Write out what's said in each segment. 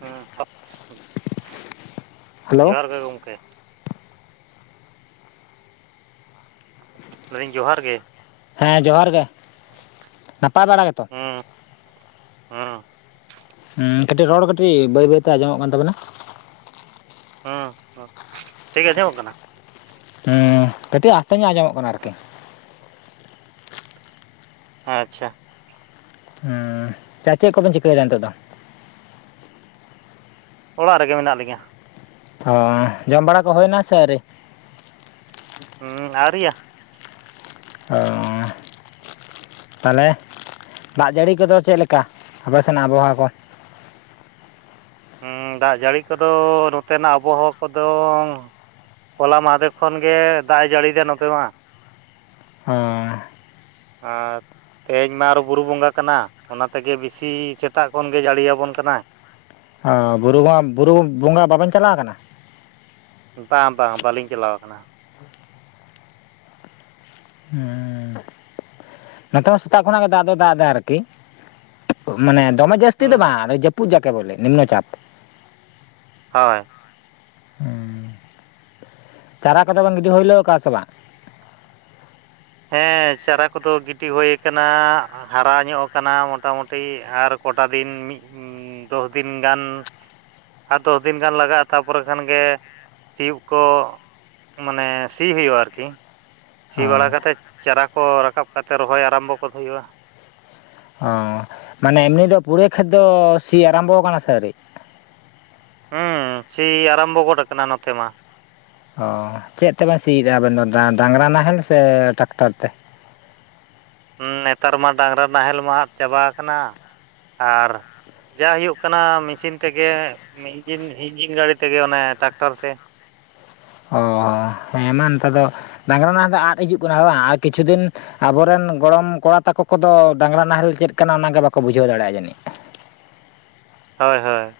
ᱦᱮᱸ ᱦᱮᱞᱳ ᱡᱚᱦᱟᱨ ᱜᱮ ᱜᱚᱢᱠᱮ ᱞᱮᱫᱟᱧ ᱡᱚᱦᱟᱨ ᱜᱮ ᱦᱮᱸ ᱡᱚᱦᱟᱨ ᱜᱮ ᱱᱟᱯᱟᱭ ᱵᱟᱲᱟ ᱜᱮ ᱛᱚ᱾ ᱦᱩᱸ ᱦᱩᱸ ᱦᱩ ᱠᱟᱹᱴᱤᱡ ᱨᱚᱲ ᱠᱟᱹᱴᱤᱡ ᱵᱟᱹᱭ ᱵᱟᱹᱭᱛᱮ ᱟᱸᱡᱚᱢᱚᱜ ᱠᱟᱱ ᱛᱟᱵᱮᱱᱟ᱾ ᱦᱩᱸ ᱦᱩᱸ ᱴᱷᱤᱠ ᱜᱮ ᱟᱸᱡᱚᱢᱚᱜ ᱠᱟᱱᱟ᱾ ᱦᱩᱸ ᱠᱟᱹᱴᱤᱡ ᱟᱥᱛᱮ ᱧᱚᱜ ᱟᱸᱡᱚᱢᱚᱜ ᱠᱟᱱᱟ ᱟᱨᱠᱤ ᱟᱪᱪᱷᱟ [unintelligible] ᱪᱟ ᱪᱮᱫ ᱠᱚ ᱵᱮᱱ ᱪᱤᱠᱟᱹᱭᱮᱫᱟ ᱱᱤᱛᱚᱜ ᱫᱚ ᱚᱲᱟᱜ ᱨᱮᱜᱮ ᱢᱮᱱᱟᱜ ᱞᱤᱧᱟᱹ ᱡᱚᱢ ᱵᱟᱲᱟ ᱠᱚ ᱦᱩᱭᱱᱟ ᱥᱮ ᱟᱹᱣᱨᱤ ᱦᱩᱸ ᱟᱨᱣᱤᱭᱟ ᱚ ᱛᱟᱦᱚᱞᱮ ᱫᱟᱜ ᱡᱟᱹᱲᱤ ᱠᱚᱫᱚ ᱪᱮᱫ ᱞᱮᱠᱟ ᱟᱯᱮ ᱥᱮᱱᱟᱜ ᱟᱵᱚᱦᱟᱣᱟ ᱠᱚ ᱦᱮᱸ ᱫᱟᱜ ᱡᱟᱹᱲᱤ ᱠᱚᱫᱚ ᱱᱚᱛᱮᱱᱟᱜ ᱟᱵᱚᱦᱟᱣᱟ ᱠᱚᱫᱚ ᱦᱚᱞᱟ ᱢᱟᱫᱷᱮᱨ ᱠᱷᱚᱱ ᱜᱮ ᱫᱟᱜ ᱮ ᱡᱟᱹᱲᱤᱭᱟ ᱱᱚᱛᱮ ᱢᱟ ᱦᱮ ᱟᱨ ᱛᱮᱦᱮᱧ ᱢᱟ ᱟᱨᱚ ᱵᱩᱨᱩ ᱵᱚᱸᱜᱟ ᱠᱟᱱᱟ᱾ ᱚᱱᱟ ᱛᱮᱜᱮ ᱵᱮᱥᱤ ᱥᱮᱛᱟᱜ ᱠᱷᱚᱱ ᱜᱮ ᱡᱟᱹᱲᱤᱭᱟᱵᱚᱱ ᱠᱟᱱᱟ᱾ ᱚ ᱵᱩᱨᱩ ᱵᱩᱨᱩ ᱵᱚᱸᱜᱟ ᱵᱟᱵᱮᱱ ᱪᱟᱞᱟᱣ ᱟᱠᱟᱱᱟ ᱵᱟᱝ ᱵᱟᱝ ᱵᱟᱹᱞᱤᱧ ᱪᱟᱞᱟᱣ ᱟᱠᱟᱱᱟ᱾ ᱦᱮᱸ ᱱᱚᱛᱮ ᱢᱟ ᱥᱮᱛᱟᱜ ᱠᱷᱚᱱᱟᱜ ᱜᱮ ᱫᱟᱜ ᱫᱚ ᱫᱟᱜ ᱮᱫᱟ ᱟᱨᱠᱤ ᱢᱟᱱᱮ ᱫᱚᱢᱮ ᱡᱟᱹᱥᱛᱤ ᱫᱚ ᱦᱩᱸ ᱵᱟᱝ ᱡᱟᱹᱯᱩᱫ ᱡᱟᱠᱮ ᱵᱚᱞᱮ ᱱᱤᱢᱱᱚ ᱪᱟᱯ ᱦᱳᱭ ᱦᱮᱸ ᱪᱟᱨᱟ ᱠᱚᱫᱚ ᱵᱟᱝ ᱜᱤᱰᱤ ᱦᱩᱭᱞᱳ ᱟᱠᱟᱼᱟ ᱥᱮ ᱵᱟᱝ ᱦᱮᱸ ᱪᱟᱨᱟ ᱠᱚᱫᱚ ᱜᱤᱰᱤ ᱦᱩᱭ ᱟᱠᱟᱱᱟ ᱦᱟᱨᱟ ᱧᱚᱜ ᱟᱠᱟᱱᱟ ᱢᱚᱴᱟᱢᱩᱴᱤ ᱟᱨ ᱠᱚᱴᱟ ᱫᱤᱱ ᱢᱤᱫ ᱫᱚᱥ ᱫᱤᱱ ᱜᱟᱱ ᱟᱨ ᱫᱚᱥ ᱫᱤᱱ ᱜᱟᱱ ᱞᱟᱜᱟᱜᱼᱟ ᱛᱟᱨᱯᱚᱨᱮ ᱠᱷᱟᱱᱜᱮ ᱥᱤᱭᱚᱜ ᱠᱚ ᱢᱟᱱᱮ ᱥᱤ ᱦᱩᱭᱩᱜᱼᱟ ᱟᱨᱠᱤ ᱥᱤ ᱚ ᱵᱟᱲᱟ ᱠᱟᱛᱮᱫ ᱪᱟᱨᱟ ᱠᱚ ᱨᱟᱠᱟᱵ ᱠᱟᱛᱮ ᱨᱚᱦᱚᱭ ᱟᱨᱟᱢᱵᱚ ᱠᱚ ᱦᱩᱭᱩᱜᱼᱟ ᱦᱳᱭ ᱢᱟᱱᱮ ᱮᱢᱱᱤ ᱫᱚ ᱯᱩᱨᱤ ᱠᱷᱟᱫᱽᱫᱚ ᱥᱤ ᱟᱨᱟᱢᱵᱚ ᱠᱟᱱᱟ ᱥᱮ ᱟᱣᱨᱤ ᱦᱩᱸ ᱥᱤ ᱟᱨᱟᱢᱵᱚ ᱜᱚᱫ ᱟᱠᱟᱱᱟ ᱱᱚᱛᱮ ᱢᱟ ᱚᱻ ᱪᱮᱫ ᱛᱮᱵᱮᱱ ᱥᱤᱭᱮᱫᱼᱟ ᱟᱵᱮᱱ ᱫᱚ ᱫᱟ ᱰᱟᱝᱨᱟ ᱱᱟᱦᱮᱞ ᱥᱮ ᱴᱟᱠᱴᱟᱨ ᱛᱮ ᱦᱮ ᱱᱮᱛᱟᱨ ᱢᱟ ᱰᱟᱝᱨᱟ ᱱᱟᱦᱮᱞ ᱢᱟ ᱟᱫ ᱪᱟᱵᱟ ᱠᱟᱱᱟ ᱟᱨ ᱡᱟ ᱦᱩᱭᱩᱜ ᱠᱟᱱᱟ ᱢᱮᱥᱤᱱ ᱛᱮᱜᱮ ᱤᱱᱡᱤᱱ ᱤᱱᱡᱤᱱ ᱜᱟᱹᱲᱤ ᱛᱮᱜᱮ ᱚᱱᱮ ᱴᱟᱠᱴᱟᱨ ᱛᱮ ᱚᱦᱳ ᱦᱮᱸ ᱢᱟ ᱱᱮᱛᱟᱨ ᱫᱚ ᱰᱟᱝᱨᱟ ᱱᱟᱦᱮᱞ ᱫᱚ ᱟᱫ ᱦᱤᱡᱩᱜ ᱠᱟᱱᱟ ᱵᱟᱝ ᱟᱨ ᱠᱤᱪᱷᱩ ᱫᱤᱱ ᱟᱵᱚᱨᱮᱱ ᱜᱚᱲᱚᱢ ᱠᱚᱲᱟ ᱛᱟᱠᱚ ᱠᱚᱫᱚ ᱰᱟᱝᱨᱟ ᱱᱟᱦᱮᱞ ᱪᱮᱫ ᱠᱟᱱᱟ ᱚᱱᱟ ᱜᱮ ᱵᱟᱠᱚ ᱵᱩᱡᱷᱟᱹᱣ ᱫᱟᱲᱮᱭᱟᱜᱼᱟ ᱡᱟᱹᱱᱤᱡ ᱦᱳᱭ ᱦᱳᱭ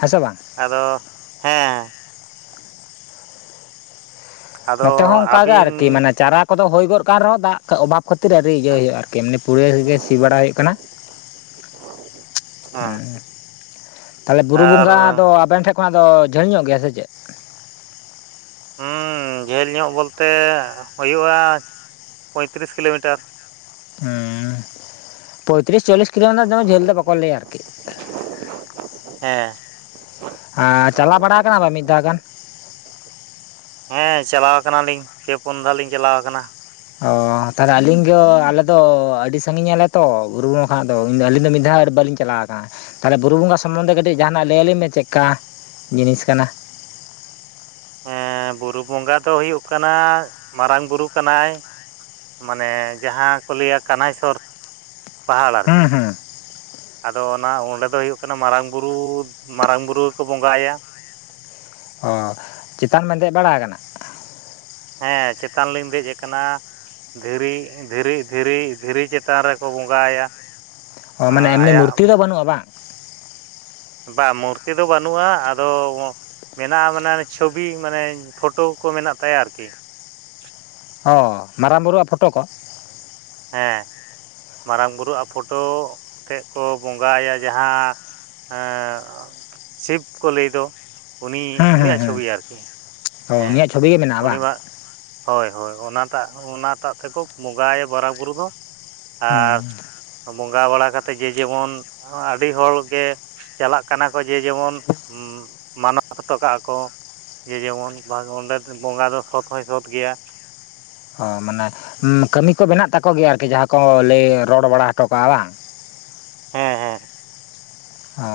ᱦᱮᱸ ᱥᱮ ᱵᱟᱝ ᱟᱫᱚ ᱦᱮᱸ ᱟᱫᱚ ᱱᱚᱛᱮ ᱦᱚᱸ ᱚᱱᱠᱟ ᱜᱮ ᱟᱹᱵᱤᱱ ᱟᱨᱠᱤ ᱢᱟᱱᱮ ᱪᱟᱨᱟ ᱠᱚᱫᱚ ᱦᱩᱭ ᱜᱚᱫ ᱠᱟᱱ ᱨᱮᱦᱚᱸ ᱫᱟᱜ ᱚᱵᱷᱟᱵ ᱠᱷᱟᱹᱛᱤᱨ ᱟᱨ ᱤᱭᱟᱹ ᱦᱩᱭᱩᱜᱼᱟ ᱟᱨᱠᱤ ᱢᱟᱱᱮ ᱯᱩᱨᱟᱹ ᱜᱮ ᱥᱤ ᱵᱟᱲᱟ ᱦᱩᱭᱩᱜ ᱠᱟᱱᱟ [unintelligible] ᱦᱩᱸ ᱦᱮᱸ ᱛᱟᱦᱞᱮ ᱵᱩᱨᱩ ᱟᱨ ᱵᱚᱸᱜᱟ ᱫᱚ ᱟᱵᱮᱱ ᱴᱷᱮᱱ ᱚᱱᱟ ᱫᱚ ᱡᱷᱟᱹᱞ ᱧᱚᱜ ᱜᱮᱭᱟ ᱥᱮ ᱪᱮᱫ ᱡᱷᱟᱹᱞ ᱧᱚᱜ ᱵᱚᱞᱛᱮ ᱦᱩᱭᱩᱜᱼᱟ ᱯᱚᱭᱛᱨᱤᱥ ᱠᱤᱞᱳᱢᱤᱴᱟᱨ ᱯᱚᱭᱛᱨᱤᱥ ᱪᱚᱞᱞᱤᱥ ᱠᱤᱞᱳ ᱨᱮᱱᱟᱜ ᱫᱚ ᱡᱷᱟᱹᱞ ᱫᱚ ᱵᱟᱠᱚ ᱞᱟᱭᱟ ᱟᱨᱠᱤ [unintelligible] ᱦᱮᱸ ᱟ ᱪᱟᱞᱟᱣ ᱵᱟᱲᱟ ᱟᱠᱟᱱᱟ ᱵᱤᱱ ᱢᱤᱫ ᱫᱷᱟᱣ ᱜᱟᱱ ᱦᱮᱸ ᱪᱟᱞᱟᱣ ᱠᱟᱱᱟᱞᱤᱧ ᱯᱮ ᱯᱩᱱ ᱫᱷᱟᱣ ᱞᱤᱧ ᱪᱟᱞᱟᱣ ᱟᱠᱟᱱᱟ ᱚᱻ ᱛᱟᱦᱚᱞᱮ ᱟᱹᱞᱤᱧ ᱫᱚ ᱟᱞᱮᱫ ᱫᱚ ᱟᱹᱰᱤ ᱥᱟᱺᱜᱤᱧ ᱟᱞᱮ ᱛᱚ ᱜᱩᱨᱩ ᱜᱩᱨᱩᱜᱟ ᱠᱷᱚᱱᱟᱜ ᱫᱚᱧ ᱟᱹᱞᱤᱧ ᱫᱚ ᱢᱤᱫ ᱫᱷᱟᱣ ᱵᱟᱞᱤᱧ ᱪᱟᱞᱟᱣ ᱟᱠᱟᱱᱟ ᱛᱟᱦᱚᱞᱮ ᱵᱩᱨᱩ ᱵᱚᱸᱜᱟ ᱥᱚᱢᱵᱚᱱᱫᱷᱮ ᱠᱟᱹᱴᱤᱡ ᱡᱟᱦᱟᱱᱟᱜ ᱞᱟᱹᱭᱟᱞᱤᱧ ᱢᱮ ᱪᱮᱫᱠᱟ ᱡᱤᱱᱤᱥ ᱠᱟᱱᱟ ᱦᱮᱸ ᱵᱩᱨᱩ ᱵᱚᱸᱜᱟ ᱫᱚ ᱦᱩᱭᱩᱜ ᱠᱟᱱᱟ ᱢᱟᱨᱟᱝ ᱵᱩᱨᱩ ᱠᱟᱱᱟᱭ ᱢᱟᱱᱮ ᱡᱟᱦᱟᱸ ᱠᱚ ᱞᱟᱹᱭᱟ ᱠᱟᱱᱟᱭᱥᱚᱨ ᱯᱟᱦᱟᱲ ᱦᱩᱸ ᱟᱨᱠᱤ ᱦᱩᱸ ᱟᱫᱚ ᱚᱱᱟ ᱚᱸᱰᱮ ᱫᱚ ᱦᱩᱭᱩᱜ ᱠᱟᱱᱟ ᱢᱟᱨᱟᱝ ᱵᱩᱨᱩ ᱢᱟᱨᱟᱝ ᱵᱩᱨᱩ ᱜᱮ ᱠᱚ ᱵᱚᱸᱜᱟᱦᱟᱭᱟ ᱾ ᱚ ᱪᱮᱛᱟᱱ ᱵᱮᱱ ᱫᱮᱡ ᱵᱟᱲᱟ ᱟᱠᱟᱱᱟ ᱦᱮᱸ ᱪᱮᱛᱟᱱ ᱞᱤᱧ ᱫᱮᱡ ᱟᱠᱟᱱᱟ ᱾ ᱫᱷᱤᱨᱤ ᱫᱷᱤᱨᱤ ᱫᱷᱤᱨᱤ ᱫᱷᱤᱨᱤ ᱪᱮᱛᱟᱱ ᱨᱮᱠᱚ ᱵᱚᱸᱜᱟᱭᱟ ᱾ ᱚ ᱢᱟᱱᱮ ᱮᱢᱱᱤ ᱢᱩᱨᱛᱤ ᱫᱚ ᱵᱟᱹᱱᱩᱜᱼᱟ ᱵᱟᱝ ᱵᱟᱝ ᱢᱩᱨᱛᱤ ᱫᱚ ᱵᱟᱹᱱᱩᱜᱼᱟ ᱟᱫᱚ ᱢᱮᱱᱟᱜᱼᱟ ᱢᱟᱱᱮ ᱪᱷᱚᱵᱤ ᱢᱟᱱᱮ ᱯᱷᱳᱴᱳ ᱠᱚ ᱢᱮᱱᱟᱜ ᱛᱟᱭᱟ ᱟᱨᱠᱤ ᱚ ᱢᱟᱨᱟᱝ ᱵᱩᱨᱩᱣᱟᱜ ᱯᱷᱳᱴᱳ ᱠᱚ ᱦᱮᱸ ᱢᱟᱨᱟᱝ ᱵᱩᱨᱩᱜ ᱯᱷᱳᱴᱳ ᱟᱛᱮᱫ ᱠᱚ ᱵᱚᱸᱜᱟᱭᱟ ᱡᱟᱦᱟᱸ ᱦᱮᱸ ᱥᱤᱵᱽ ᱠᱚ ᱞᱟᱹᱭ ᱫᱚ ᱩᱱᱤ ᱦᱩᱸ ᱦᱩᱸ ᱩᱱᱤᱭᱟᱜ ᱦᱩᱸ ᱪᱷᱚᱵᱤ ᱟᱨᱠᱤ ᱚ ᱦᱮᱸ ᱩᱱᱤᱭᱟᱜ ᱪᱷᱚᱵᱤ ᱜᱮ ᱢᱮᱱᱟᱜᱼᱟ ᱵᱟᱝ ᱯᱩᱨᱱᱤᱢᱟ ᱦᱳᱭ ᱦᱳᱭ ᱚᱱᱟᱴᱟᱜ ᱚᱱᱟᱴᱟᱜ ᱛᱮᱠᱚ ᱵᱚᱸᱜᱟᱭᱟ ᱢᱟᱨᱟᱝᱵᱩᱨᱩ ᱫᱚ ᱦᱩᱸ ᱟᱨ ᱵᱚᱸᱜᱟ ᱵᱟᱲᱟ ᱠᱟᱛᱮ ᱡᱮ ᱡᱮᱢᱚᱱ ᱟᱹᱰᱤ ᱦᱚᱲ ᱜᱮ ᱪᱟᱞᱟᱜ ᱠᱟᱱᱟ ᱠᱚ ᱡᱮ ᱡᱮᱢᱚᱱ ᱢᱟᱱᱚᱛ ᱦᱚᱴᱚ ᱠᱟᱜᱼᱟ ᱠᱚ ᱾ ᱡᱮ ᱡᱮᱢᱚᱱ ᱚᱸᱰᱮ ᱵᱚᱸᱜᱟ ᱫᱚ ᱥᱚᱛ ᱦᱚᱸᱭ ᱥᱚᱛ ᱜᱮᱭᱟ ᱾ ᱚ ᱢᱟᱱᱮ ᱠᱟᱹᱢᱤ ᱠᱚ ᱢᱮᱱᱟᱜ ᱛᱟᱠᱚ ᱜᱮᱭᱟ ᱟᱨᱠᱤ ᱡᱟᱦᱟᱸ ᱠᱚ ᱞᱟᱹᱭ ᱨᱚᱲ ᱵᱟᱲᱟ ᱦᱚᱴᱚ ᱠᱟᱜᱼᱟ ᱵᱟᱝ ᱦᱮᱸ ᱦᱮᱸ ᱚᱻ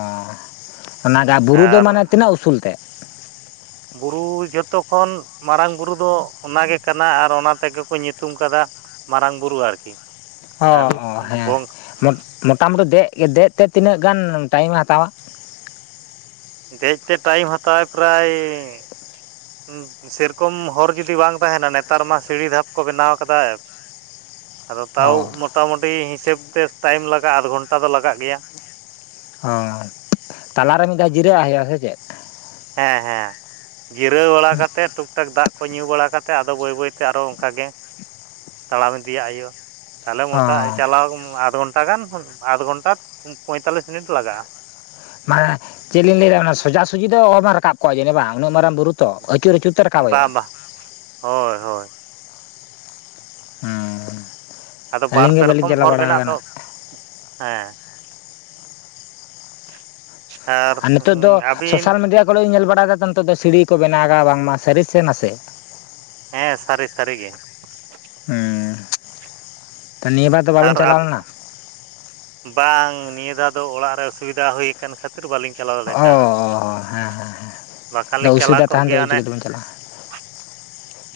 ᱚᱱᱟᱜᱮ ᱵᱩᱨᱩ ᱫᱚ ᱟᱨ ᱢᱟᱱᱮ ᱛᱤᱱᱟᱹᱜ ᱩᱥᱩᱞ ᱛᱮ ᱵᱩᱨᱩ ᱡᱚᱛᱚ ᱠᱷᱚᱱ ᱢᱟᱨᱟᱝ ᱵᱩᱨᱩ ᱫᱚ ᱚᱱᱟᱜ ᱜᱮ ᱠᱟᱱᱟ ᱟᱨ ᱚᱱᱟ ᱛᱮᱜᱮ ᱠᱚ ᱧᱩᱛᱩᱢ ᱠᱟᱫᱟ ᱢᱟᱨᱟᱝ ᱵᱩᱨᱩ ᱟᱨᱠᱤ ᱟᱨ ᱚᱦᱳ ᱦᱮᱸ ᱵᱚᱝ ᱢᱚᱴᱟᱢᱩᱴᱤ ᱫᱮᱡ ᱫᱮᱡ ᱛᱮ ᱛᱤᱱᱟᱹᱜ ᱜᱟᱱ ᱴᱟᱭᱳᱢ ᱮ ᱦᱟᱛᱟᱣᱟ ᱫᱮᱡ ᱛᱮ ᱴᱟᱭᱤᱢ ᱦᱟᱛᱟᱣᱟᱭ ᱯᱨᱟᱭ ᱦᱩᱸ ᱥᱮᱨᱚᱠᱚᱢ ᱦᱚᱨ ᱡᱩᱫᱤ ᱵᱟᱝ ᱛᱟᱦᱮᱱᱟ ᱱᱮᱛᱟᱨ ᱢᱟ ᱥᱤᱲᱤ ᱫᱷᱟᱯ ᱠᱚ ᱵᱮᱱᱟᱣ ᱟᱠᱟᱫᱟ ᱾ [inaudible] ᱟᱫᱚ ᱛᱟᱣ ᱚ ᱢᱚᱴᱟᱢᱩᱴᱤ ᱦᱤᱥᱟᱹᱵ ᱛᱮ ᱴᱟᱭᱤᱢ ᱞᱟᱜᱟᱜᱼᱟ ᱟᱫᱷ ᱜᱷᱚᱱᱴᱟ ᱫᱚ ᱞᱟᱜᱟᱜ ᱜᱮᱭᱟ ᱾ ᱦᱚᱸ ᱛᱟᱞᱟᱨᱮ ᱢᱤᱜ ᱫᱷᱟᱹᱣ ᱡᱤᱨᱟᱹᱜ ᱦᱩᱭᱩᱜᱼᱟ ᱥᱮ ᱪᱮᱫ? ᱦᱮᱸ ᱦᱮᱸ ᱾ ᱡᱤᱨᱟᱹᱣ ᱵᱟᱲᱟ ᱠᱟᱛᱮ ᱴᱩᱠ ᱴᱟᱠ ᱫᱟᱜ ᱠᱚ ᱧᱩ ᱵᱟᱲᱟ ᱠᱟᱛᱮ ᱟᱫᱚ ᱵᱟᱹᱭ ᱵᱟᱹᱭ ᱛᱮ ᱟᱨᱚ ᱚᱱᱠᱟ ᱜᱮ ᱾ ᱛᱟᱲᱟᱢ ᱤᱫᱤᱭᱟᱜ ᱦᱳᱭᱳᱜᱼᱟ ᱾ ᱛᱟᱦᱞᱮ ᱚ ᱢᱚᱴᱟ ᱪᱟᱞᱟᱣ ᱟᱫᱷ ᱜᱷᱚᱱᱴᱟ ᱜᱟᱱ ᱟᱫᱷ ᱜᱷᱚᱱᱴᱟ ᱯᱚᱸᱭᱛᱟᱞᱞᱤᱥ ᱢᱤᱱᱤᱴ ᱞᱟᱜᱟᱜᱼᱟ ᱾ ᱢᱟᱱᱮ ᱪᱮᱜ ᱞᱤᱧ ᱞᱟᱹᱭᱫᱟ ᱚᱱᱟ ᱥᱚᱡᱟ ᱥᱩᱡᱤ ᱫᱚ ᱚᱦᱚ ᱵᱮᱱ ᱨᱟᱠᱟᱵ ᱠᱚᱜᱼᱟ ᱡᱟᱱᱤᱡᱽ ᱵᱟᱝ ᱩᱱᱟᱹᱜ ᱢᱟᱨᱟᱝ ᱵᱩᱨᱩ ᱾ ᱛᱚ ᱟᱹᱪᱩᱨ ᱟᱹᱪᱩᱨ ᱛᱮ ᱨᱟᱠᱟᱵᱚᱜ ᱦᱩᱭᱩᱜᱼᱟ ᱵᱟᱝ ᱾ ᱵᱟᱝ ᱦᱳᱭ ᱦᱳᱭ ᱾ ᱦᱩᱸ ᱟᱫᱚ ᱵᱟᱨ ᱟᱹᱞᱤᱧ ᱜᱮ ᱯᱮ ᱵᱟᱹᱞᱤᱧ ᱨᱚᱠᱚᱢ ᱪᱟᱞᱟᱣ ᱦᱚᱨ ᱵᱟᱲᱟ ᱢᱮᱱᱟᱜ ᱫᱚ ᱟᱠᱟᱱᱟ ᱦᱮᱸ᱾ ᱟᱨ ᱱᱤᱛᱚᱜ ᱫᱚ ᱟᱹᱵᱤᱱ ᱥᱳᱥᱟᱞ ᱢᱤᱰᱤᱭᱟ ᱠᱚᱨᱮ ᱤᱧ ᱧᱮᱞ ᱵᱟᱲᱟᱭᱟ ᱱᱤᱛᱚᱜ ᱫᱚ ᱥᱤᱲᱤ ᱠᱚ ᱵᱮᱱᱟᱣᱫᱟ ᱵᱟᱝ ᱢᱟ ᱥᱟᱹᱨᱤ ᱥᱮ ᱱᱟᱥᱮ? ᱦᱮᱸ ᱥᱟᱹᱨᱤ ᱥᱟᱹᱨᱤᱜᱮ᱾ ᱦᱩᱸ ᱾ ᱛᱚ ᱱᱤᱭᱟᱹ ᱵᱟᱨ ᱫᱚ ᱟᱨ ᱵᱟᱵᱮᱱ ᱪᱟᱞᱟᱣ ᱞᱮᱱᱟ? ᱵᱟᱝ ᱱᱤᱭᱟᱹ ᱫᱷᱟᱹᱣ ᱫᱚ ᱚᱲᱟᱜ ᱨᱮ ᱚᱥᱩᱵᱤᱫᱷᱟ ᱦᱳᱭ ᱠᱟᱱ ᱠᱷᱟᱹᱛᱤᱨ ᱵᱟᱹᱞᱤᱧ ᱪᱟᱞᱟᱣ ᱫᱟᱲᱮ ᱚ ᱠᱟᱣᱫᱟ ᱾ ᱦᱮᱸ ᱦᱮᱸ ᱦᱮᱸ ᱾ ᱵᱟᱠᱷᱟᱱ ᱞᱤᱧ ᱪᱟᱞᱟᱣ ᱠᱚᱜ ᱜᱮᱭᱟ᱾ ᱚᱱᱮ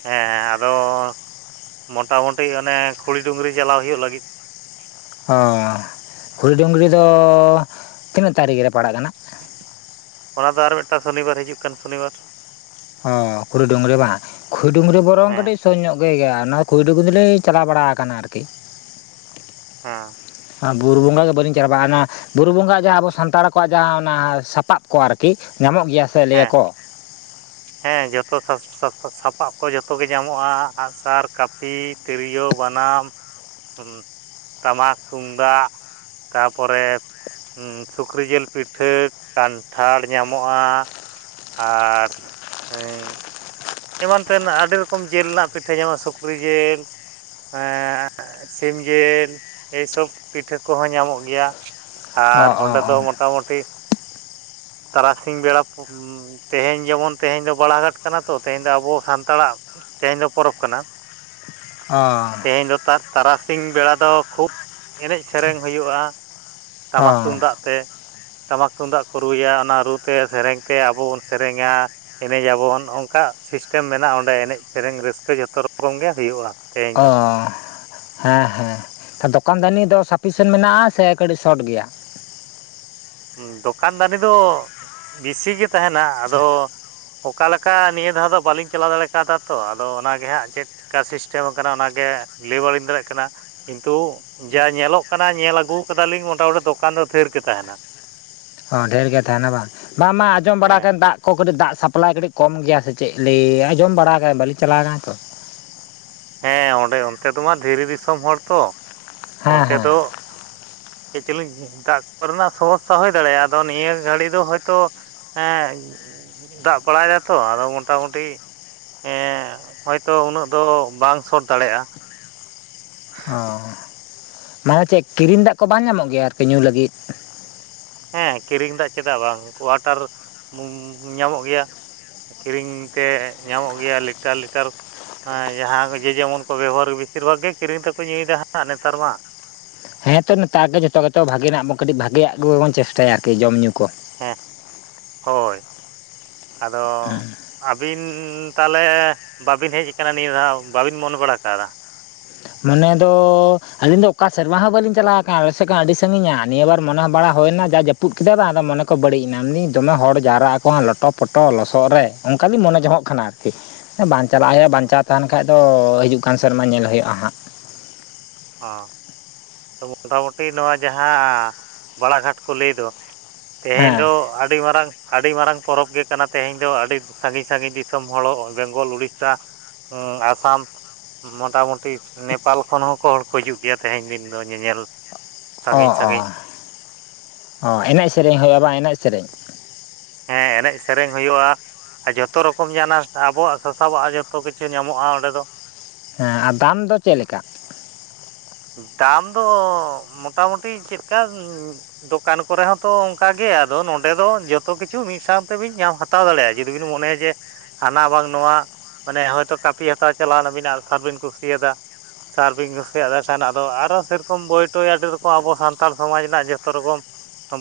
ᱦᱮᱸ ᱟᱫᱚ ᱢᱳᱚᱴᱟᱢᱩᱴᱤ ᱚᱱᱮ ᱠᱷᱩᱲᱤ ᱰᱩᱝᱨᱤ ᱪᱟᱞᱟᱣ ᱦᱩᱭᱩᱜ ᱞᱟᱹᱜᱤᱫ᱾ ᱦᱚᱸ ᱾ ᱠᱷᱩᱲᱤ ᱰᱩᱝᱨᱤ ᱫᱚ ᱛᱤᱱᱟᱹᱜ ᱛᱟᱹᱨᱤᱠᱷ ᱨᱮ ᱯᱟᱲᱟᱜ ᱠᱟᱱᱟ? ᱚᱱᱟ ᱫᱚ ᱟᱨ ᱢᱤᱜᱴᱟᱝ ᱥᱚᱱᱤᱵᱟᱨ ᱦᱤᱡᱩᱜ ᱠᱟᱱ ᱥᱚᱱᱤᱵᱟᱨ ᱾ ᱚ ᱠᱷᱩᱲᱤ ᱰᱩᱝᱨᱤ ᱵᱟᱝ? ᱠᱷᱩᱭᱰᱩᱝᱨᱤ ᱵᱚᱨᱚᱝ ᱦᱮᱸ ᱠᱟᱹᱴᱤᱡ ᱥᱩᱨ ᱧᱚᱜ ᱜᱮᱭᱟ ᱚᱱᱟ ᱠᱷᱩᱭ ᱰᱩᱝᱨᱤ ᱫᱚᱞᱤᱧ ᱪᱟᱞᱟᱣ ᱵᱟᱲᱟ ᱟᱠᱟᱱᱟ ᱟᱨᱠᱤ᱾ ᱦᱮᱸ᱾ ᱵᱩᱨᱩ ᱵᱚᱸᱜᱟ ᱜᱮ ᱵᱟᱹᱞᱤᱧ ᱪᱟᱞᱟ ᱵᱟᱲᱟ ᱱᱟ ᱾ ᱵᱩᱨᱩ ᱵᱚᱸᱜᱟ ᱡᱟᱦᱟᱸ ᱟᱵᱚ ᱥᱟᱱᱛᱟᱲ ᱠᱚᱣᱟᱜ ᱡᱟᱦᱟᱸ ᱚᱱᱟ ᱥᱟᱯᱟᱵ ᱠᱚ ᱟᱨᱠᱤ ᱧᱟᱢᱚᱜ ᱜᱮᱭᱟ ᱥᱮ ᱦᱮᱸ ᱞᱟᱹᱭᱟᱠᱚ, ᱦᱮᱸ ᱡᱚᱛᱚ [unintelligible] ᱥᱟᱯᱟᱵ ᱠᱚ ᱡᱚᱛᱚ ᱜᱮ ᱧᱟᱢᱚᱜᱼᱟ ᱟᱜ ᱥᱟᱨ ᱠᱟᱹᱯᱤ, ᱛᱤᱨᱭᱳ ᱵᱟᱱᱟᱢ, [inaudible] ᱴᱟᱢᱟᱠ ᱛᱩᱢᱫᱟᱜ ᱛᱟᱯᱚᱨᱮ, ᱦᱚᱹ ᱥᱩᱠᱨᱤ ᱡᱤᱞ ᱯᱤᱴᱷᱟᱹ ᱠᱟᱱᱴᱷᱟᱲ ᱧᱟᱢᱚᱜᱼᱟ ᱟᱨ ᱩᱸ, [inaudible] ᱮᱢᱟᱱ ᱛᱮᱱᱟᱜ ᱟᱹᱰᱤ ᱨᱚᱠᱚᱢ ᱡᱮᱞ ᱨᱮᱱᱟᱜ ᱯᱤᱴᱷᱟᱹ ᱧᱟᱢᱟ ᱥᱩᱠᱨᱤ ᱡᱮᱞ ᱮᱸᱜ ᱥᱤᱢ ᱡᱮᱞ ᱮᱭ ᱥᱚᱵ ᱯᱤᱴᱷᱟᱹ ᱠᱚᱦᱚᱸ ᱧᱟᱢᱚᱜ ᱜᱮᱭᱟ, ᱚ ᱟᱨ ᱚ ᱚᱸᱰᱮ ᱫᱚ ᱚ ᱢᱚᱴᱟ ᱢᱩᱴᱤ, ᱛᱟᱨᱟᱥᱤᱧ ᱵᱮᱲᱟ ᱛᱮᱦᱮᱧ ᱡᱮᱢᱚᱱ, ᱛᱮᱦᱮᱧ ᱫᱚ ᱵᱟᱲᱟᱜᱷᱟᱴ ᱠᱟᱱᱟ ᱛᱚ, ᱛᱮᱦᱮᱧ ᱫᱚ ᱟᱵᱚ ᱥᱟᱱᱛᱟᱲᱟᱜ ᱛᱮᱦᱮᱧ ᱫᱚ ᱯᱚᱨᱚᱵᱽ ᱠᱟᱱᱟ, ᱚᱸᱻ ᱛᱮᱦᱮᱧ ᱫᱚ ᱛᱟᱨᱟ ᱛᱟᱨᱟᱥᱤᱧ ᱵᱮᱲᱟ ᱫᱚ ᱠᱷᱩᱵ ᱮᱱᱮᱡ ᱥᱮᱨᱮᱧ ᱦᱩᱭᱩᱜᱼᱟ ᱾ ᱴᱟᱢᱟᱠ ᱚ ᱛᱩᱢᱫᱟᱜ ᱛᱮ ᱴᱟᱢᱟᱠ ᱛᱩᱢᱫᱟᱜ ᱠᱚ ᱨᱩᱭᱟ ᱚᱱᱟ ᱨᱩ ᱛᱮ ᱥᱮᱨᱮᱧ ᱛᱮ ᱟᱵᱚ ᱵᱚᱱ ᱥᱮᱨᱮᱧᱟ ᱾ ᱮᱱᱮᱡᱟᱵᱚᱱ ᱚᱱᱠᱟ ᱥᱤᱥᱴᱮᱢ ᱢᱮᱱᱟᱜᱼᱟ, ᱚᱸᱰᱮ ᱮᱱᱮᱡ ᱥᱮᱨᱮᱧ ᱨᱟᱹᱥᱠᱟᱹ ᱡᱚᱛᱚ ᱨᱚᱠᱚᱢ ᱜᱮ ᱦᱩᱭᱩᱜᱼᱟ, ᱛᱮᱦᱮᱧ ᱫᱚ, ᱚ ᱦᱮᱸ ᱦᱮᱸ᱾ ᱫᱚᱠᱟᱱ ᱫᱟᱹᱱᱤ ᱫᱚ ᱥᱟᱯᱷᱤᱥᱮᱱ ᱢᱮᱱᱟᱜᱼᱟ ᱥᱮ ᱠᱟᱹᱴᱤᱡ ᱥᱚᱴ ᱜᱮᱭᱟ? ᱫᱚᱠᱟᱱ ᱫᱟᱱᱤ ᱫᱚ ᱵᱮᱥᱤ ᱜᱮ ᱛᱟᱦᱮᱱᱟ ᱟᱫᱚ ᱚᱠᱟ ᱞᱮᱠᱟ ᱱᱤᱭᱟᱹ ᱫᱷᱟᱣ ᱫᱚ ᱵᱟᱞᱤᱧ ᱪᱟᱞᱟᱣ ᱫᱟᱲᱮ ᱠᱟᱣᱫᱟ ᱛᱚ ᱟᱫᱚ ᱚᱱᱟ ᱜᱮ ᱦᱟᱸᱜ ᱪᱮᱫ? ᱠᱟ ᱥᱤᱥᱴᱮᱢ ᱟᱠᱟᱱᱟ ᱚᱱᱟᱜᱮ ᱞᱟᱹᱭ ᱵᱟᱲᱤᱧ ᱫᱟᱲᱮᱜ ᱠᱟᱱᱟ, ᱠᱤᱱᱛᱩ ᱡᱟ ᱧᱮᱞᱚᱜ ᱠᱟᱱᱟ ᱧᱮᱞ ᱟᱹᱜᱩ ᱠᱟᱫᱟᱞᱤᱧ ᱢᱚᱴᱟᱢᱩᱴᱤ ᱫᱚᱠᱟᱱ ᱫᱚ ᱛᱷᱤᱨ ᱜᱮ ᱛᱟᱦᱮᱱᱟ ᱾ ᱚ ᱰᱷᱮᱨ ᱜᱮ ᱛᱟᱦᱮᱱᱟ ᱵᱟᱝ ᱵᱟᱝᱢᱟ ᱟᱸᱡᱚᱢ ᱵᱟᱲᱟ ᱦᱮᱸ ᱠᱟᱱ ᱫᱟᱜ, ᱟᱠᱚ ᱠᱟᱹᱴᱤᱡ ᱫᱟᱜ ᱥᱟᱯᱞᱟᱭ ᱠᱟᱹᱴᱤᱡ ᱠᱚᱢ ᱜᱮᱭᱟ ᱥᱮ ᱪᱮᱫ, ᱞᱟᱹᱭ ᱟᱸᱡᱚᱢ ᱵᱟᱲᱟ ᱟᱠᱟ ᱵᱟᱞᱤᱧ ᱪᱟᱞᱟᱣ ᱟᱠᱟᱱᱟ ᱛᱚ ᱾ ᱦᱮᱸ ᱚᱸᱰᱮ ᱚᱱᱛᱮ ᱫᱚᱢᱟ ᱫᱷᱤᱨᱤ ᱫᱤᱥᱚᱢ ᱦᱚᱲ ᱛᱚ ᱦᱮᱸ ᱚᱱᱛᱮ ᱦᱮᱸ ᱫᱚ, ᱠᱤᱪᱞᱤᱜ ᱫᱟᱜ ᱠᱚᱨᱮᱱᱟᱜ ᱥᱚᱢᱚᱥᱥᱟ ᱦᱳᱭ ᱫᱟᱲᱮᱭᱟᱜᱼᱟ, ᱟᱫᱚ ᱱᱤᱭᱟᱹ ᱜᱷᱟᱹᱲᱤ ᱫᱚ ᱦᱚᱭᱛᱳ, ᱦᱮᱸ ᱫᱟᱜᱽ ᱵᱟᱲᱟᱭ ᱫᱟ ᱛᱚ ᱟᱫᱚ ᱢᱚᱴᱟ ᱢᱩᱴᱤ ᱦᱮᱸ ᱦᱚᱭᱛᱚ ᱩᱱᱟᱹᱜ ᱫᱚ, ᱵᱟᱝ ᱥᱚᱴ ᱫᱟᱲᱮᱭᱟᱜᱼᱟ᱾ ᱚᱸ ᱢᱟᱱᱮ ᱪᱮᱫ ᱠᱤᱨᱤᱧ ᱫᱟᱜᱽ ᱠᱚ ᱵᱟᱝ ᱧᱟᱢᱚᱜ ᱜᱮᱭᱟ ᱟᱨᱠᱤ ᱧᱩ ᱞᱟᱹᱜᱤᱫ, ᱦᱮᱸ ᱠᱤᱨᱤᱧ ᱫᱟᱜᱽ ᱪᱮᱫᱟᱜ ᱵᱟᱝ ᱠᱚᱣᱟᱴᱟᱨ ᱧᱟᱢᱚᱜ ᱜᱮᱭᱟ ᱠᱤᱨᱤᱧ ᱛᱮ ᱧᱟᱢᱚᱜ ᱜᱮᱭᱟ ᱞᱤᱴᱟᱨ ᱞᱤᱴᱟᱨ ᱦᱮᱸ ᱡᱟᱦᱟᱸ ᱡᱮ ᱡᱮᱢᱚᱱ ᱠᱚ ᱵᱮᱵᱚᱦᱟᱨ ᱵᱮᱥᱤᱨ ᱵᱷᱟᱜᱽ ᱜᱮ ᱠᱤᱨᱤᱧ ᱛᱮᱠᱚ ᱧᱩᱭᱮᱫᱟ ᱦᱟᱸᱜ ᱱᱮᱛᱟᱨ ᱢᱟ ᱦᱮᱸᱛᱚ ᱱᱮᱛᱟᱨ ᱫᱚ ᱡᱚᱛᱚ ᱜᱮᱛᱚ ᱵᱷᱟᱜᱮ ᱱᱟᱸᱜ ᱵᱚ ᱠᱟᱴᱤᱡᱽ ᱵᱷᱟᱜᱮᱭᱟᱜ ᱜᱮᱵᱚᱱ ᱪᱮᱥᱴᱟᱭᱟ ᱟᱨᱠᱤ ᱡᱚᱢᱼ ᱧᱩ ᱠᱚ ᱦᱮᱸ ᱦᱳᱭ ᱟᱫᱚ, ᱟᱹᱵᱤᱱ ᱛᱟᱦᱞᱮ ᱵᱟᱵᱮᱱ ᱦᱮᱡᱽ ᱟᱠᱟᱱᱟ ᱱᱤᱭᱟᱹ ᱫᱷᱟᱣ ᱵᱟᱵᱤᱱ ᱢᱚᱱᱮ ᱵᱟᱲᱟ ᱠᱟᱫᱟ ᱢᱚᱱᱮ ᱫᱚ ᱟᱹᱞᱤᱧ ᱫᱚ ᱚᱠᱟ ᱥᱮᱨᱢᱟ ᱦᱚᱸ ᱢᱟᱱᱮ ᱫᱚ ᱟᱞᱤᱧ ᱫᱚ ᱚᱠᱟ ᱥᱮᱨᱢᱟ ᱦᱚᱸ ᱵᱟᱹᱞᱤᱧ ᱪᱟᱞᱟ ᱠᱟᱱᱟ ᱟᱞᱮ ᱥᱮ ᱠᱷᱚᱱ ᱟᱹᱰᱤ ᱥᱟᱺᱜᱤᱧᱟ ᱱᱤᱭᱟᱹ ᱵᱟᱨ ᱢᱚᱱᱮ ᱵᱟᱲᱟ ᱦᱩᱭᱱᱟ ᱫᱟᱜᱽ ᱡᱟᱹᱯᱩᱫᱽ ᱠᱮᱫᱟ ᱵᱟᱝ ᱟᱫᱚ ᱢᱚᱱᱮ ᱠᱚ ᱵᱟᱹᱲᱤᱡᱽ ᱮᱱᱟ ᱢᱮᱱ ᱫᱟ. ᱧ ᱫᱚᱢᱮ ᱦᱚᱲ ᱡᱟᱣᱨᱟᱜ ᱟᱠᱚ ᱞᱚᱴᱚ ᱯᱚᱴᱚ ᱞᱚᱥᱚᱫ ᱨᱮ ᱚᱱᱠᱟ ᱫᱩᱧ ᱢᱚᱱᱮ ᱡᱚᱝᱚᱜ ᱠᱟᱱᱟ ᱟᱨᱠᱤ ᱵᱟᱝ ᱪᱟᱞᱟᱜ ᱦᱩᱭᱩᱜᱼᱟ ᱚ ᱵᱟᱧᱪᱟᱣ ᱛᱟᱦᱮᱱ ᱠᱷᱟᱱ ᱫᱚ ᱦᱤᱡᱩᱜ ᱠᱟᱱ ᱥᱮᱨᱢᱟ ᱧᱮᱞ ᱦᱩᱭᱩᱜᱼᱟ ᱦᱟᱸᱜ ᱚ ᱢᱚᱴᱟ ᱢᱩᱴᱤ ᱱᱚᱣᱟ ᱡᱟᱦᱟᱸ ᱵᱟᱲᱟ ᱜᱷᱟᱴ ᱠᱚ ᱞᱟᱹᱭ ᱫᱚ ᱛᱮᱦᱮᱸᱧ ᱦᱮᱸ ᱫᱚ ᱟᱹᱰᱤ ᱢᱟᱨᱟᱝ ᱟᱹᱰᱤ ᱢᱟᱨᱟᱝ ᱯᱚᱨᱚᱵᱽ ᱜᱮ ᱠᱟᱱᱟ ᱛᱮᱦᱮᱧ ᱫᱚ ᱟᱹᱰᱤ ᱥᱟᱺᱜᱤᱧ ᱥᱟᱺᱜᱤᱧ ᱫᱤᱥᱚᱢ ᱦᱚᱲ ᱵᱮᱝᱜᱚᱞ ᱩᱲᱤᱥᱟ ᱦᱚᱸ ᱟᱥᱟᱢ ᱢᱚᱴᱟ ᱢᱩᱴᱤ ᱱᱮᱯᱟᱞ ᱠᱷᱚᱱ ᱦᱚᱸᱠᱚ ᱦᱚᱲ ᱠᱚ ᱠᱚ ᱦᱤᱡᱩᱜ ᱜᱮᱭᱟ ᱛᱮᱦᱮᱧ ᱫᱤᱱ ᱫᱚ ᱧᱮᱧᱮᱞ ᱚ ᱥᱟᱺᱜᱤᱧ ᱥᱟᱺᱜᱤᱧ ᱦᱚ ᱮᱱᱮᱡ ᱥᱮᱨᱮᱧ ᱦᱩᱭᱩᱜᱼᱟ ᱵᱟᱝ ᱮᱱᱮᱡ ᱥᱮᱨᱮᱧ ᱦᱮᱸ ᱮᱱᱮᱡ ᱥᱮᱨᱮᱧ ᱦᱩᱭᱩᱜᱼᱟ᱾ ᱟᱨ ᱡᱚᱛᱚ ᱨᱚᱠᱚᱢ ᱡᱟᱱᱟ ᱟᱵᱚᱣᱟᱜ ᱥᱟᱥᱟᱵᱟᱜ ᱡᱚᱛᱚ ᱠᱤᱪᱷᱩ ᱧᱟᱢᱚᱜᱼᱟ ᱚᱸᱰᱮ ᱫᱚ ᱦᱮᱸ ᱟᱨ ᱫᱟᱢ ᱫᱚ ᱪᱮᱫ ᱞᱮᱠᱟ? ᱫᱟᱢ ᱫᱚ ᱢᱚᱴᱟᱢᱩᱴᱤ ᱪᱮᱫᱠᱟ ᱫᱚᱠᱟᱱ ᱠᱚᱨᱮ ᱦᱚᱸᱛᱚ ᱚᱱᱠᱟ ᱜᱮ ᱟᱫᱚ ᱱᱚᱰᱮᱸ ᱫᱚ ᱡᱚᱛᱚ ᱠᱤᱪᱷᱩ ᱢᱤᱫ ᱥᱟᱶᱛᱮᱵᱤᱱ ᱧᱟᱢ ᱦᱟᱛᱟ ᱦᱟᱛᱟᱣ ᱫᱟᱲᱮᱭᱟᱜ ᱡᱩᱫᱤ ᱵᱤᱱ ᱢᱚᱱᱮᱭᱟ ᱡᱮ ᱦᱟᱱᱟ ᱵᱟᱝ ᱱᱚᱣᱟ ᱢᱟᱱᱮ ᱦᱚᱭᱛᱚ ᱠᱟᱹᱯᱤ ᱦᱟᱛᱟᱣ ᱪᱟᱞᱟᱣ ᱱᱟᱵᱤᱱ ᱟᱜ ᱥᱟᱨ ᱵᱤᱱ ᱠᱩᱥᱤᱭᱟᱫᱟ ᱥᱟᱨ ᱵᱤᱱ ᱠᱩᱥᱤᱭᱟ ᱫ ᱱᱟᱜ ᱫᱚ ᱟᱨᱚ ᱥᱮ ᱨᱚᱠᱚᱢ ᱵᱳᱭ ᱴᱳᱭ ᱟᱹᱰᱤ ᱨᱚᱠᱚᱢ ᱟᱵᱚ ᱥᱟᱱᱛᱟᱲ ᱥᱚᱢᱟᱡᱽ ᱨᱮᱱᱟᱜ ᱡᱚᱛᱚ ᱨᱚᱠᱚᱢ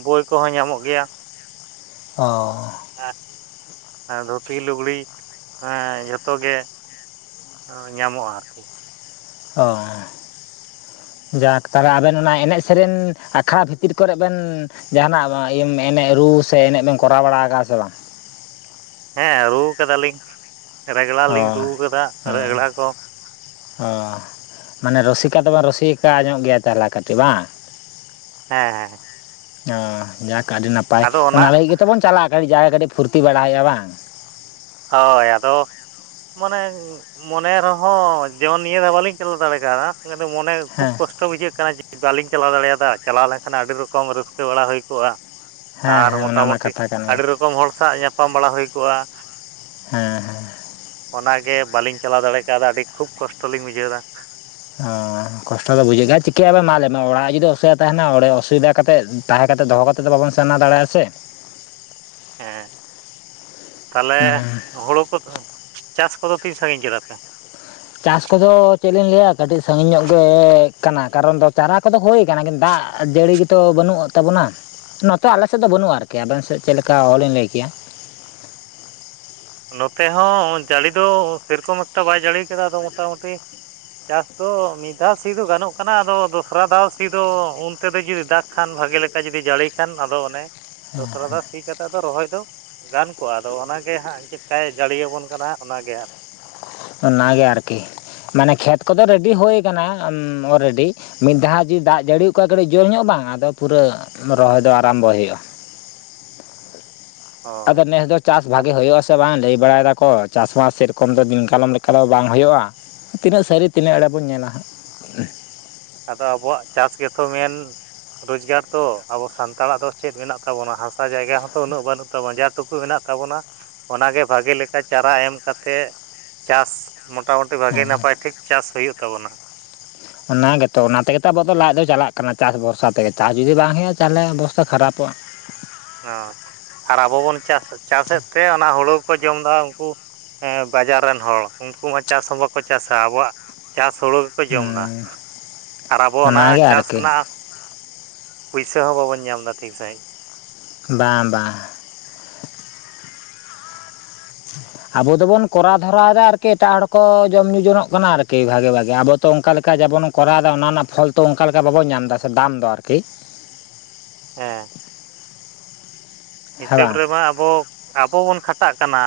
ᱵᱳᱭ ᱠᱚᱦᱚᱸ ᱧᱟᱢᱚᱜ ᱜᱮᱭᱟ ᱚ ᱫᱷᱩᱛᱤ ᱞᱩᱜᱽᱲᱤ ᱦᱮᱸ ᱡᱷᱚᱛᱚ ᱜᱮ ᱧᱟᱢᱚᱜᱼᱟ ᱟᱨᱠᱤ ᱚ ᱡᱟᱠ ᱛᱟᱞᱮ ᱟᱵᱮᱱ ᱚᱱᱟ ᱮᱱᱮᱡ ᱥᱮᱨᱮᱧ ᱟᱠᱷᱲᱟ ᱵᱷᱤᱛᱤᱨ ᱠᱚᱨᱮᱫ ᱵᱮᱱ ᱡᱟᱦᱟᱱᱟ ᱤᱭᱟ ᱢᱮᱱᱮ ᱨᱩ ᱥᱮ ᱮᱱᱮᱡ ᱮᱢ ᱠᱚᱨᱟᱣ ᱵᱟᱲᱟ ᱟᱠᱟᱼᱟ ᱥᱮ ᱵᱟᱝ ᱦᱮᱸ ᱨᱩ ᱠᱟᱫᱟᱞᱤᱧ ᱨᱮᱜᱽᱲᱟ ᱚ ᱞᱤᱧ ᱨᱩ ᱠᱟᱫᱟ ᱦᱮᱸ ᱨᱮᱜᱽᱲᱟ ᱠᱚ ᱚ ᱢᱟᱱᱮ ᱨᱩᱥᱤᱠᱟ ᱫᱚᱵᱚᱱ ᱨᱩᱥᱤᱠᱟ ᱧᱚᱜ ᱜᱮᱭᱟ ᱛᱟᱦᱞᱮ ᱠᱟᱹᱴᱤᱡᱽ ᱵᱟᱝ ᱦᱮᱸ ᱦᱮᱸ ᱚ ᱡᱟᱠ ᱟᱹᱰᱤ ᱱᱟᱯᱟᱭ ᱚᱱᱟ ᱞᱟᱹᱜᱤᱫ ᱜᱮᱛᱚ ᱵᱚᱱ ᱪᱟᱞᱟᱜᱼᱟ ᱠᱟᱴᱤᱡᱽ ᱡᱟᱭᱜᱟ. ᱠᱟᱹᱴᱤᱡ ᱯᱷᱩᱨᱛᱤ ᱵᱟᱲᱟᱭ ᱦᱩᱭᱩᱜᱼᱟ ᱵᱟᱝ ᱦᱳᱭ ᱟᱫᱚ ᱢᱟᱱᱮ ᱢᱚᱱᱮ ᱨᱮᱦᱚᱸ ᱡᱮᱢᱚᱱ ᱱᱤᱭ ᱫᱟᱶ ᱵᱟᱹᱞᱤᱧ ᱪᱟᱞᱟᱣ ᱫᱟᱲᱮ ᱠᱟᱫᱟ ᱢᱚᱱᱮ ᱠᱷᱩᱵ ᱦᱮᱸ ᱠᱚᱥᱴᱚ ᱵᱩᱡᱷᱟᱹᱜ ᱠᱟᱱᱟ ᱡᱮ ᱵᱟᱹᱞᱤᱧ ᱪᱟᱞᱟᱣ ᱫᱟᱲᱮᱭᱟᱫᱟ ᱪᱟᱞᱟᱣ ᱞᱮᱱᱠᱷᱟᱱ ᱟᱹᱰᱤ ᱨᱚᱠᱚᱢ ᱨᱟᱹᱥᱠᱟᱹ ᱵᱟᱲᱟ ᱦᱳᱭ ᱠᱚᱜᱼᱟ᱾ ᱦᱮᱸ ᱟᱨ ᱦᱮᱸ ᱚᱱᱟ ᱢᱟ ᱢᱚᱴᱟᱢᱩᱴᱤ ᱠᱟᱛᱷᱟ ᱠᱟᱱ ᱜᱮ ᱟᱹᱰᱤ ᱨᱚᱠᱚᱢ ᱦᱚᱲ ᱥᱟᱜ ᱧᱟᱯᱟᱢ ᱵᱟᱲᱟ ᱦᱳᱭ ᱠᱚᱜᱼᱟ᱾ ᱦᱮᱸ ᱦᱮᱸ ᱚᱱᱟᱜᱮ ᱵᱟᱹᱞᱤᱧ ᱪᱟᱞᱟᱣ ᱫᱟᱲᱮ ᱠᱟᱣᱫᱟ ᱟᱹᱰᱤ ᱠᱷᱩᱵ ᱠᱚᱥᱴᱚ ᱞᱤᱧ ᱵᱩᱡᱷᱟᱹᱣ ᱫᱟ ᱚᱦᱚᱸ ᱠᱚᱥᱴᱚᱢ ᱫᱚ ᱵᱩᱡᱟᱹᱜ ᱜᱮᱭᱟ ᱪᱤᱠᱟᱹᱭᱟᱵᱤᱱ ᱢᱟ ᱞᱟ. ᱭ ᱢᱮ ᱚᱲᱟᱜ ᱡᱩᱫᱤ ᱩᱥᱟᱹᱨᱟ ᱛᱟᱦᱮᱸᱱᱟ ᱚᱲᱮᱭ ᱚᱥᱵᱤᱛᱟ ᱠᱟᱛᱮ ᱛᱟᱦᱮᱸᱠᱟᱛᱮ ᱫᱚᱦᱚ ᱠᱟ ᱵᱟᱵᱚᱱ [unintelligible] ᱫᱟᱲᱮᱭᱟᱜᱼᱟ ᱥᱮ ᱦᱮᱸ ᱛᱟᱞᱦᱮ ᱦᱩᱸ ᱦᱳᱲᱳ ᱠᱚ ᱪᱟᱥ ᱠᱚᱫᱚ ᱛᱤᱱ ᱥᱟᱺᱜᱤᱧ ᱠᱮᱫᱟ ᱯᱮ ᱪᱟᱥ ᱠᱚᱫᱚ ᱪᱮᱫ ᱞᱤᱧ ᱞᱟᱹᱭᱟ ᱠᱟᱹᱴᱤᱡ ᱥᱟᱺᱜᱤᱧ ᱧᱚᱜ ᱜᱮ ᱠᱟᱱᱟ ᱠᱟᱨᱚᱱ ᱫᱚ ᱪᱟᱨᱟ ᱠᱚᱫᱚ ᱦᱳᱭ ᱠᱟᱱᱟ ᱫᱟᱜ ᱡᱟᱹᱲᱤ ᱜᱮ ᱛᱚ ᱵᱟᱹᱱᱩᱜ ᱛᱟᱵᱚᱱᱟ ᱱᱚᱛᱮ ᱟᱞᱮᱥᱮᱫ ᱫᱚ ᱵᱟᱹᱱᱩᱜᱼᱟ ᱟᱨᱠᱤ ᱟᱵᱮᱱ ᱥᱮᱫ ᱪᱮᱫ ᱞᱮᱠᱟ ᱚᱦᱚᱞᱤᱧ ᱞᱟᱹᱭ ᱠᱮᱭᱟ᱾ ᱱᱚᱛᱮ ᱦᱚᱸ ᱡᱟᱹᱲᱤ ᱫᱚ ᱥᱮᱨᱚᱠᱚᱢ ᱮᱠᱴᱟ ᱵᱟᱭ ᱡᱟᱹᱲᱤ ᱠᱟᱫᱟ ᱟᱫᱚ ᱢᱚᱴᱟᱢᱩᱴᱤ ᱪᱟᱥ ᱫᱚ ᱢᱤᱫ ᱫᱷᱟᱣ ᱥᱤ ᱫᱚ ᱜᱟᱱᱚᱜ ᱠᱟᱱᱟ ᱟᱫᱚ ᱫᱚᱥᱨᱟ ᱫᱷᱟᱣ ᱥᱤ ᱫᱚ ᱚᱱᱛᱮᱫᱚ ᱡᱩᱫᱤ ᱫᱟᱜ ᱠᱷᱟᱱ ᱵᱷᱟᱜᱮ ᱞᱮᱠᱟ ᱡᱩᱫᱤ ᱡᱟᱹᱲᱤ ᱠᱷᱟᱱ ᱟᱫᱚ ᱚᱱᱮ ᱫᱚᱥᱨᱟ ᱫᱷᱟᱶ ᱥᱤ ᱠᱟᱛᱮᱜ ᱫᱚ ᱨᱚᱦᱚᱭ ᱫᱚ ᱜᱟᱱ ᱠᱚᱜᱼᱟ ᱟᱫᱚ ᱚᱱᱟᱜᱮ ᱦᱟᱸᱜ ᱪᱮᱫᱠᱟᱭ ᱡᱟᱹᱲᱤᱭᱟᱵᱚᱱ ᱠᱟᱱᱟ ᱚᱱᱟ ᱜᱮ᱾ ᱚᱱᱟᱜᱮ ᱟᱨᱠᱤ ᱢᱟᱱᱮ ᱠᱷᱮᱛ ᱠᱚᱫᱚ ᱨᱮᱰᱤ ᱦᱳᱭ ᱠᱟᱱᱟ ᱚᱞᱨᱮᱰᱤ ᱢᱤᱫ ᱫᱷᱟᱣ ᱡᱩᱫᱤ ᱫᱟᱜ ᱡᱟᱹᱲᱤ ᱠᱚᱣᱟ ᱠᱟᱹᱴᱤᱡ ᱡᱳᱨ ᱧᱚᱜ ᱵᱟᱝ ᱟᱫᱚ ᱯᱩᱨᱟᱹ ᱨᱚᱦᱚᱭ ᱫᱚ ᱟᱨᱟᱢᱵᱚᱭ ᱦᱳᱭᱳᱜᱼᱟ᱾ ᱦᱳᱭ ᱟᱫᱚ ᱱᱮᱥ ᱫᱚ ᱪᱟᱥ ᱵᱷᱟᱜᱮ ᱦᱳᱭᱳᱜ ᱼᱟ ᱥᱮ ᱵᱟᱝ ᱞᱟᱹᱭ ᱵᱟᱲᱟᱭᱮᱫᱟ ᱠᱚ ᱪᱟᱥᱵᱟᱥ ᱥᱮᱨᱚᱠᱚᱢ ᱫᱚ ᱫᱤᱱᱠᱟᱞᱚᱢ ᱞᱮᱠᱟ ᱫᱚ ᱵᱟᱝ ᱦᱳᱭᱳᱜᱼᱟ ᱛᱤᱱᱟᱹᱜ ᱥᱟᱹᱨᱤ ᱛᱤᱱᱟᱜ ᱮᱲᱮ ᱵᱚᱱ ᱧᱮᱞᱟ ᱦᱟᱸᱜ ᱟᱫᱚ ᱟᱵᱚᱣᱟᱜ ᱪᱟᱥ ᱜᱮᱛᱚ ᱢᱮᱱ ᱨᱚᱡᱽᱜᱟᱨ ᱛᱚ ᱟᱵᱚ ᱥᱟᱱᱛᱟᱲᱟᱜ ᱫᱚ ᱪᱮᱫ ᱢᱮᱱᱟᱜ ᱛᱟᱵᱚᱱᱟ ᱦᱟᱥᱟ ᱡᱟᱭᱜᱟ ᱦᱚᱸᱛᱚ ᱩᱱᱟᱹᱜ ᱵᱟᱹᱱᱩᱜ ᱛᱟᱢᱟ ᱡᱟ ᱴᱩᱠᱩ ᱢᱮᱱᱟᱜ ᱛᱟᱵᱚᱱᱟ ᱚᱱᱟᱜᱮ ᱵᱷᱟᱜᱮ ᱞᱮᱠᱟ ᱪᱟᱨᱟ ᱮᱢ ᱠᱟᱛᱮ ᱪᱟᱥ ᱢᱚᱴᱟ ᱢᱩᱴᱤ ᱵᱷᱟᱜᱮ ᱱᱟᱯᱟᱭ ᱴᱷᱤᱠ ᱪᱟᱥ ᱦᱳᱭᱳᱜ ᱛᱟᱵᱚᱱᱟ ᱚᱱᱟ ᱜᱮᱛᱚ ᱚᱱᱟ ᱛᱮᱜᱮ ᱛᱚ ᱟᱵᱚ ᱫᱚ ᱞᱟᱡ ᱫᱚ ᱪᱟᱞᱟᱜ ᱠᱟᱱᱟ ᱪᱟᱥ ᱵᱷᱚᱨᱥᱟ ᱛᱮᱜᱮ ᱪᱟᱥ ᱡᱩᱫᱤ ᱵᱟᱝ ᱦᱳᱭᱳᱜᱼᱟ ᱛᱟᱞᱦᱮ ᱚᱵᱚᱥᱛᱟ ᱠᱷᱟᱨᱟᱯᱚᱜᱼᱟ ᱦ ᱟᱨ ᱟᱵᱚ ᱵᱚᱱ ᱪᱟᱥ ᱪᱟᱥᱮᱫ ᱛᱮ ᱚᱱᱟ ᱦᱳᱲᱳ ᱠᱚ ᱡᱚᱢ ᱮᱫᱟ ᱩᱱᱠᱩ ᱦᱮᱸ ᱵᱟᱡᱟᱨ ᱨᱮᱱ ᱦᱚᱲ ᱩᱱᱠᱩ ᱢᱟ ᱪᱟᱥ ᱦᱚᱸ ᱵᱟᱠᱚ ᱪᱟᱥᱟ ᱟᱵᱚᱣᱟᱜ ᱪᱟᱥ ᱦᱳᱲᱳ ᱜᱮᱠᱚ ᱡᱚᱢᱫᱟ ᱦᱩᱸ ᱟᱨ ᱟᱵᱚ ᱚᱱᱟ ᱚᱱᱟᱜᱮ ᱪᱟᱥ ᱟᱨᱠᱤ ᱨᱮᱱᱟᱜ ᱯᱩᱭᱥᱟᱹ ᱦᱚᱸ ᱵᱟᱵᱚᱱ ᱧᱟᱢ ᱫᱟ ᱴᱷᱤᱠ ᱥᱟᱺᱦᱤᱡ ᱵᱟᱝ ᱵᱟᱝ ᱟᱵᱚ ᱫᱚᱵᱚᱱ ᱠᱚᱨᱟᱣ ᱫᱷᱚᱨᱟᱣᱮᱫᱟ ᱟᱨᱠᱤ ᱮᱴᱟᱜ ᱦᱚᱲ ᱠᱚ ᱡᱚᱢᱼ ᱧᱩ ᱡᱚᱱᱚᱜ ᱠᱟᱱᱟ ᱟᱨᱠᱤ ᱵᱷᱟᱜᱮ ᱵᱷᱟᱜᱮ ᱟᱵᱚ ᱛᱚ ᱚᱱᱠᱟ ᱞᱮᱠᱟ ᱡᱮᱵᱚᱱ ᱠᱚᱨᱟᱣᱫᱟ ᱚᱱᱟ ᱨᱮᱱᱟᱜ ᱯᱷᱚᱞ ᱛᱚ ᱚᱱᱠᱟ ᱞᱮᱠᱟ ᱵᱟᱵᱚᱱ ᱧᱟᱢ ᱮᱫᱟ ᱥᱮ ᱫᱟᱢ ᱫᱚ ᱟᱨᱠᱤ᱾ ᱦᱮᱸ᱾ ᱦᱮᱸ ᱦᱤᱥᱟᱹᱵ ᱵᱟᱝ ᱨᱮᱢᱟ ᱟᱵᱚ ᱟᱵᱚ ᱵᱚᱱ ᱠᱷᱟᱴᱟᱜ ᱠᱟᱱᱟ